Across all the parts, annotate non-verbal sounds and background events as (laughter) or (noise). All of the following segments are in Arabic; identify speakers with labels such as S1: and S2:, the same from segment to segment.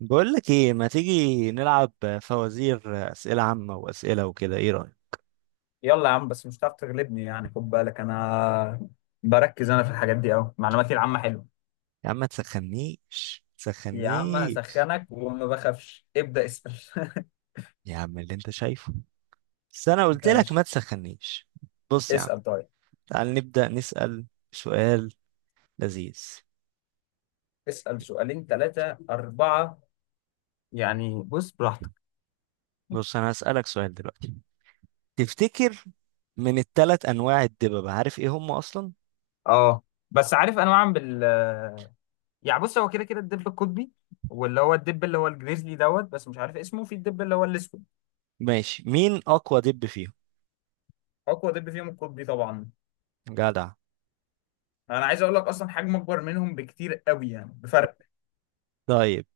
S1: بقول لك ايه؟ ما تيجي نلعب فوازير، اسئله عامه واسئله وكده؟ ايه رايك؟
S2: يلا يا عم، بس مش هتعرف تغلبني يعني. خد بالك انا بركز، انا في الحاجات دي قوي، معلوماتي العامة حلوة.
S1: يا عم ما تسخنيش
S2: يا عم
S1: تسخنيش.
S2: هسخنك وما بخافش، ابدأ اسأل. (laughs)
S1: يا عم اللي انت شايفه، بس انا قلت لك ما
S2: ماشي،
S1: تسخنيش. بص يا عم،
S2: اسأل طيب.
S1: تعال نبدا نسال سؤال لذيذ.
S2: اسأل سؤالين ثلاثة أربعة يعني، بص براحتك.
S1: بص انا هسالك سؤال دلوقتي. تفتكر من الثلاث انواع الدببة عارف ايه هم اصلا؟
S2: اه، بس عارف انا بعمل بال، يعني بص هو كده كده الدب القطبي، واللي هو الدب اللي هو الجريزلي دوت، بس مش عارف اسمه في الدب اللي هو الاسود.
S1: ماشي، مين اقوى دب فيهم؟
S2: اقوى دب فيهم القطبي طبعا.
S1: جدع.
S2: انا عايز اقول لك اصلا حجمه اكبر منهم بكتير قوي، يعني بفرق.
S1: طيب،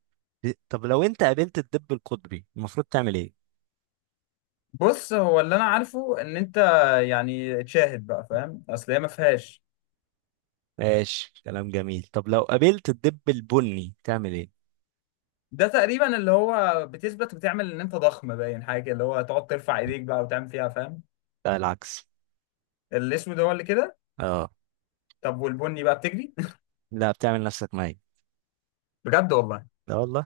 S1: طب لو انت قابلت الدب القطبي المفروض تعمل ايه؟
S2: بص هو اللي انا عارفه ان انت يعني تشاهد بقى فاهم، اصل هي ما فيهاش.
S1: ماشي، كلام جميل. طب لو قابلت الدب البني تعمل ايه؟
S2: ده تقريبا اللي هو بتثبت وتعمل ان انت ضخم، باين حاجه كده، اللي هو تقعد ترفع ايديك بقى وتعمل فيها فاهم.
S1: لا العكس.
S2: الاسود هو اللي كده.
S1: اه.
S2: طب والبني بقى بتجري.
S1: لا، بتعمل نفسك ميت.
S2: (laughs) بجد والله.
S1: لا والله.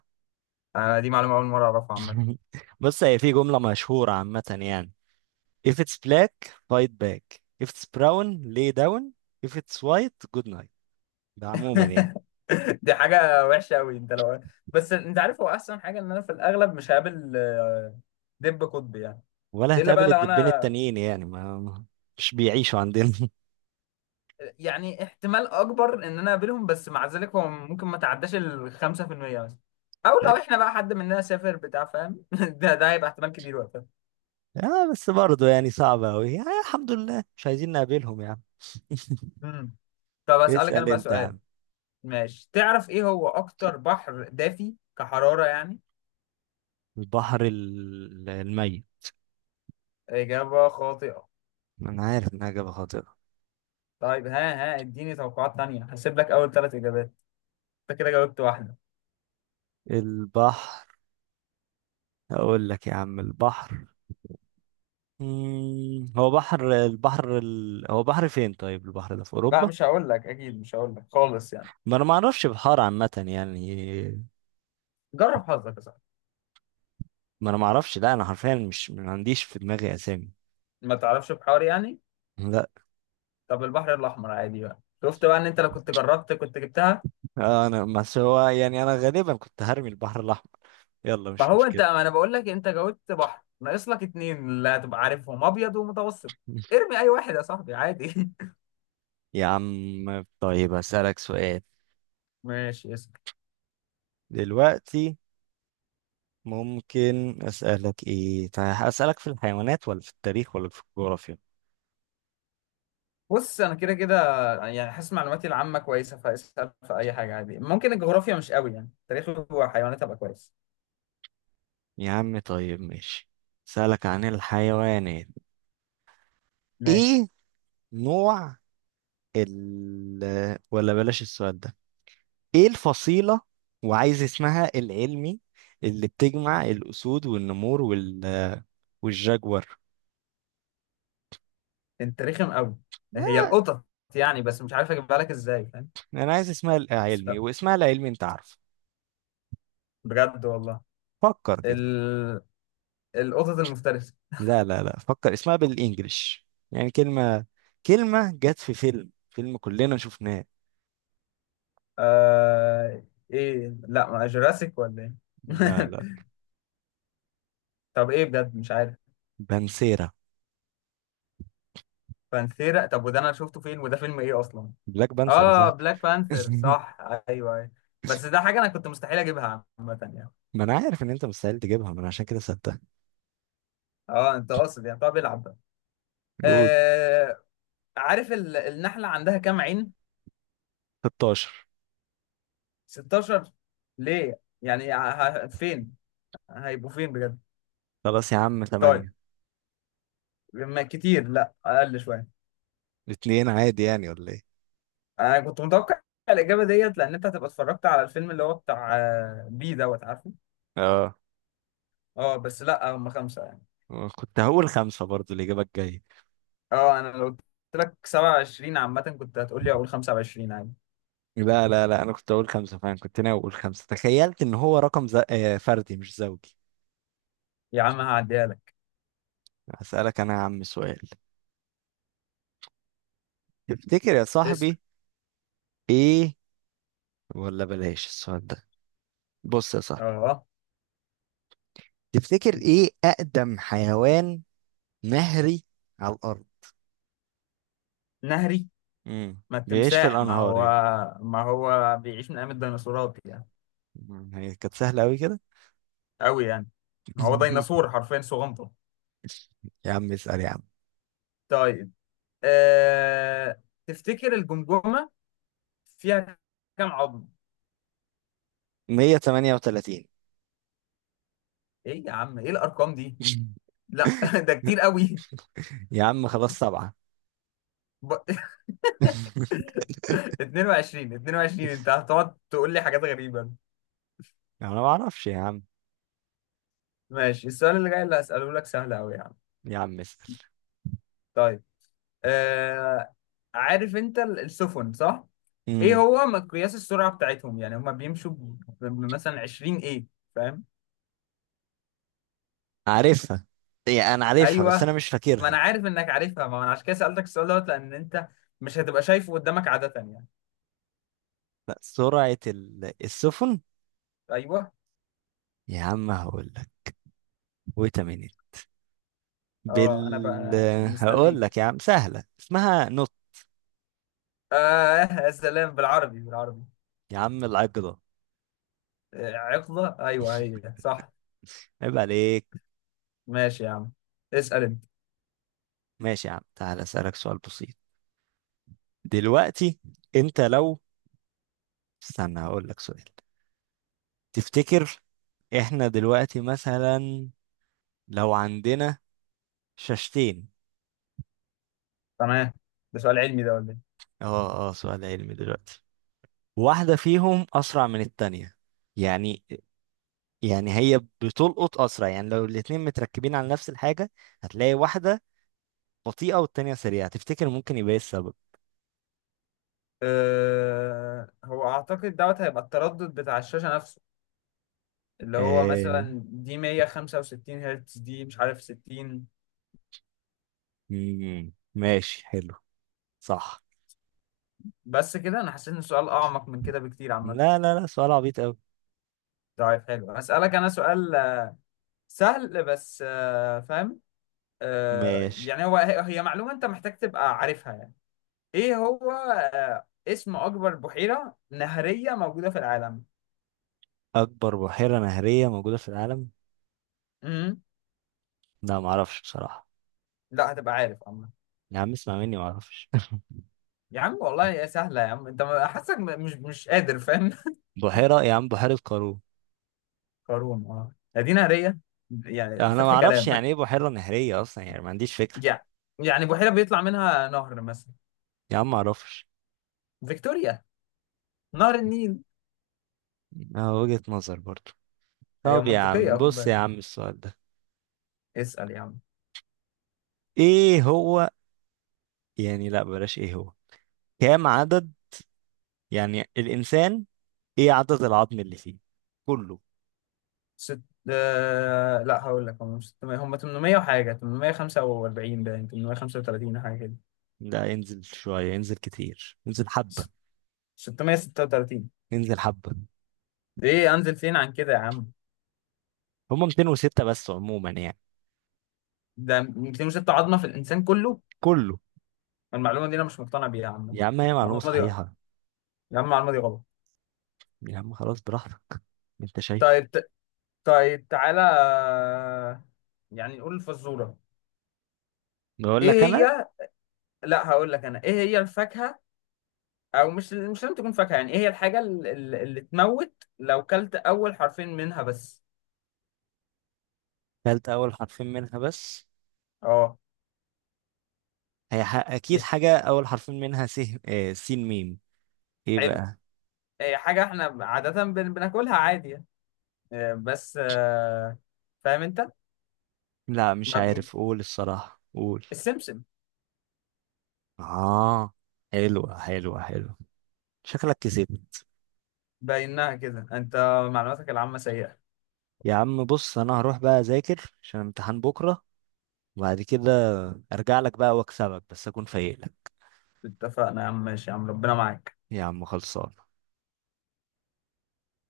S2: انا دي معلومه اول مره اعرفها عامه.
S1: (laughs) بص، هي في جملة مشهورة عامة يعني if it's black fight back, if it's brown lay down, if it's white good night. ده عموما يعني.
S2: (laughs) دي حاجه وحشه قوي انت لو. بس انت عارف هو احسن حاجه ان انا في الاغلب مش هقابل دب قطبي يعني.
S1: ولا
S2: الا بقى
S1: هتقابل
S2: لو
S1: الدبين
S2: انا
S1: التانيين يعني مش بيعيشوا عندنا.
S2: يعني احتمال اكبر ان انا اقابلهم، بس مع ذلك هو ممكن ما تعداش ال 5% مثلا. او لو
S1: (laughs)
S2: احنا بقى حد مننا سافر بتاع فاهم، (laughs) ده هيبقى احتمال كبير وقتها.
S1: اه بس برضه يعني صعبة أوي يعني، الحمد لله مش عايزين نقابلهم يعني.
S2: امم طب اسالك انا
S1: اسأل
S2: بقى
S1: انت يا
S2: سؤال.
S1: عم.
S2: ماشي، تعرف ايه هو اكتر بحر دافي كحرارة يعني؟
S1: البحر الميت.
S2: اجابة خاطئة.
S1: انا عارف انها اجابة خاطئة.
S2: طيب ها ها، اديني توقعات تانية، هسيب لك اول ثلاث اجابات. انت كده جاوبت واحدة.
S1: البحر. اقول لك يا عم البحر. هو بحر، هو بحر فين؟ طيب البحر ده في
S2: لا
S1: اوروبا.
S2: مش هقول لك، اكيد مش هقول لك خالص يعني.
S1: ما انا ما اعرفش بحار عامه يعني.
S2: جرب حظك يا صاحبي.
S1: ما انا ما اعرفش، لا انا حرفيا مش ما عنديش في دماغي اسامي.
S2: ما تعرفش بحار يعني؟
S1: لا.
S2: طب البحر الاحمر عادي بقى، شفت بقى ان انت لو كنت جربت كنت جبتها.
S1: انا بس هو يعني انا غالبا كنت هرمي البحر الاحمر. يلا
S2: ما
S1: مش
S2: هو انت،
S1: مشكله.
S2: ما انا بقول لك انت جاوبت بحر، ناقص لك اتنين اللي هتبقى عارفهم، ابيض ومتوسط.
S1: (laughs)
S2: ارمي اي واحد يا صاحبي عادي.
S1: يا عم طيب هسألك سؤال
S2: (laughs) ماشي، اسال.
S1: دلوقتي. ممكن أسألك إيه؟ طيب أسألك في الحيوانات ولا في التاريخ ولا في الجغرافيا؟
S2: بص انا كده كده يعني حاسس معلوماتي العامه كويسه، فاسال في اي حاجه عادي، ممكن الجغرافيا مش قوي يعني، تاريخ وحيوانات هبقى كويس.
S1: يا عم طيب ماشي. سألك عن الحيوانات.
S2: ماشي.
S1: ايه نوع ال ولا بلاش السؤال ده. ايه الفصيلة، وعايز اسمها العلمي، اللي بتجمع الأسود والنمور وال والجاجور؟
S2: انت رخم قوي. هي
S1: آه،
S2: القطط يعني، بس مش عارف اجيبها لك ازاي فاهم.
S1: انا عايز اسمها العلمي، واسمها العلمي انت عارفه.
S2: بجد والله.
S1: فكر كده.
S2: ال... القطط المفترسه.
S1: لا لا لا، فكر اسمها بالانجلش. يعني كلمة جت في فيلم كلنا شفناه.
S2: آه ايه، لا ما جوراسيك ولا ايه.
S1: لا لا.
S2: (laughs) طب ايه بجد مش عارف.
S1: بانسيرا.
S2: بانثيرا؟ طب وده انا شفته فين وده فيلم ايه اصلا؟
S1: بلاك بانسيرا
S2: اه
S1: صاحبي.
S2: بلاك بانثر
S1: (laughs)
S2: صح، ايوه ايوه. بس ده حاجه انا كنت مستحيل اجيبها عامه يعني.
S1: ما انا عارف ان انت مستحيل تجيبها، ما انا عشان كده سبتها.
S2: اه، انت قاصد يعني، طب العب بقى.
S1: قول.
S2: آه عارف النحله عندها كام عين؟
S1: 16.
S2: 16. ليه يعني، فين هيبقوا فين بجد؟
S1: خلاص يا عم،
S2: طيب،
S1: 8.
S2: ما كتير لا، اقل شويه.
S1: اتنين عادي يعني، ولا ايه؟
S2: انا كنت متوقع الاجابه ديت لان انت هتبقى اتفرجت على الفيلم اللي هو بتاع بي دوت، عارفه.
S1: اه،
S2: اه بس لا، هم خمسه يعني.
S1: كنت هقول خمسة برضو الإجابة الجاية.
S2: اه انا لو قلت لك 27 عامه كنت هتقول لي اقول 25 عادي.
S1: لا لا لا، أنا كنت هقول خمسة فعلا، كنت ناوي أقول خمسة، تخيلت إن هو رقم ز... آه، فردي مش زوجي.
S2: يا عم هعديها لك.
S1: هسألك أنا يا عم سؤال. تفتكر يا
S2: اسال.
S1: صاحبي إيه، ولا بلاش السؤال ده. بص يا صاحبي،
S2: اه.
S1: تفتكر إيه أقدم حيوان نهري على الأرض؟
S2: نهري.
S1: امم.
S2: ما
S1: بيعيش في
S2: التمساح ما
S1: الأنهار
S2: هو.
S1: يعني.
S2: ما هو بيعيش من ايام الديناصورات يعني.
S1: هي كانت سهلة أوي كده.
S2: قوي يعني. هو
S1: (laughs)
S2: ديناصور حرفيا صغنطه.
S1: يا عم اسأل يا عم.
S2: طيب. تفتكر الجمجمه فيها كام عظم؟
S1: 138.
S2: ايه يا عم، ايه الارقام دي؟ لا، (laughs)
S1: (laughs)
S2: ده كتير قوي.
S1: يا عم خلاص، سبعة.
S2: ب...
S1: (laughs)
S2: (laughs) 22، 22 انت هتقعد تقول لي حاجات غريبة.
S1: انا ما اعرفش يا عم.
S2: ماشي، السؤال اللي جاي اللي هسأله لك سهل أوي يا عم.
S1: يا عم اسأل.
S2: طيب. آه... عارف انت السفن صح؟ ايه
S1: امم.
S2: هو مقياس السرعة بتاعتهم؟ يعني هما بيمشوا مثلا 20 ايه، فاهم؟
S1: عارفها، يعني انا عارفها بس انا
S2: ايوه.
S1: مش
S2: ما انا
S1: فاكرها.
S2: عارف انك عارفها، ما انا عشان كده سألتك السؤال دوت، لأن انت مش هتبقى شايفه قدامك عادة يعني.
S1: لا، سرعة السفن.
S2: ايوه.
S1: يا عم هقول لك، ويت مينيت.
S2: اه انا
S1: بال
S2: بقى
S1: هقول
S2: مستنيك.
S1: لك يا عم سهلة، اسمها نط.
S2: اه يا سلام، بالعربي بالعربي.
S1: يا عم العقدة.
S2: عقدة ايوه هي صح.
S1: عيب عليك.
S2: ماشي يا عم. اسأل انت.
S1: ماشي يا عم، تعال اسألك سؤال بسيط دلوقتي. انت لو، استنى هقول لك سؤال، تفتكر احنا دلوقتي مثلا لو عندنا شاشتين.
S2: تمام. ده سؤال علمي ده ولا ايه؟
S1: اه اه، سؤال علمي دلوقتي. واحدة فيهم أسرع من التانية يعني، يعني هي بتلقط أسرع يعني، لو الاتنين متركبين على نفس الحاجة هتلاقي واحدة بطيئة والتانية سريعة. تفتكر ممكن يبقى ايه السبب؟
S2: أه، هو اعتقد دوت هيبقى التردد بتاع الشاشة نفسه، اللي هو
S1: آه...
S2: مثلا دي 165 هرتز، دي مش عارف 60.
S1: ماشي حلو. صح.
S2: بس كده انا حسيت ان السؤال اعمق من كده بكتير عامة.
S1: لا لا لا، سؤال عبيط أوي.
S2: طيب حلو، هسألك انا سؤال سهل بس فاهم.
S1: ماشي.
S2: يعني هو هي هي معلومة انت محتاج تبقى عارفها يعني. ايه هو اسم اكبر بحيرة نهرية موجودة في العالم؟
S1: أكبر بحيرة نهرية موجودة في العالم؟
S2: امم
S1: لا معرفش بصراحة.
S2: لا، هتبقى عارف.
S1: يا عم اسمع مني معرفش.
S2: يا عم والله يا سهلة يا عم، انت حاسك مش قادر فاهم.
S1: بحيرة، يا عم بحيرة قارون.
S2: (laughs) قارون، مدينة هرية يعني،
S1: انا ما
S2: فتح
S1: اعرفش
S2: كلام.
S1: يعني ايه بحيرة نهرية اصلا، يعني ما عنديش فكرة.
S2: يعني يعني بحيرة بيطلع منها نهر مثلا.
S1: يا عم ما اعرفش.
S2: فيكتوريا. نهر النيل.
S1: اه، وجهة نظر برضو.
S2: هي
S1: طب يا
S2: منطقية
S1: عم
S2: خد
S1: بص يا
S2: بالك.
S1: عم السؤال ده.
S2: اسأل يا عم.
S1: ايه هو يعني، لا بلاش. ايه هو كام عدد يعني الانسان، ايه عدد العظم اللي فيه كله؟
S2: ست لا هقول لك، هم مش 600، هم 800 وحاجة، 845، باين 835 حاجة كده.
S1: لا، انزل شوية، انزل كتير، انزل حبة.
S2: ست- 636.
S1: انزل حبة.
S2: ايه انزل فين عن كده يا عم؟
S1: هما 206 بس عموما يعني.
S2: ده 206 عظمة في الإنسان كله؟
S1: كله.
S2: المعلومة دي أنا مش مقتنع بيها يا عم.
S1: يا عم هي معلومة
S2: المعلومة دي غلط.
S1: صحيحة.
S2: يا عم المعلومة دي غلط.
S1: يا عم خلاص براحتك، انت شايفه.
S2: طيب ت- طيب تعالى، يعني نقول الفزورة.
S1: بقول لك
S2: ايه
S1: انا،
S2: هي؟ لا هقول لك انا، ايه هي الفاكهة، او مش لازم تكون فاكهة يعني، ايه هي الحاجة اللي تموت لو كلت اول حرفين منها بس؟
S1: قلت اول حرفين منها بس.
S2: اه.
S1: هي اكيد
S2: ي-
S1: حاجة اول حرفين منها س. سين ميم. ايه
S2: حلو.
S1: بقى؟
S2: هي حاجة احنا عادة بناكلها عادي يعني. بس فاهم انت.
S1: لا مش
S2: ما-
S1: عارف، قول الصراحة، قول.
S2: السمسم.
S1: اه، حلوة حلوة حلوة. شكلك كسبت.
S2: باينها كده، انت معلوماتك العامة سيئة.
S1: يا عم بص انا هروح بقى اذاكر عشان امتحان بكرة، وبعد كده ارجع لك بقى واكسبك بس اكون فايق لك.
S2: اتفقنا يا عم، ماشي يا عم، ربنا معاك.
S1: يا عم خلصان.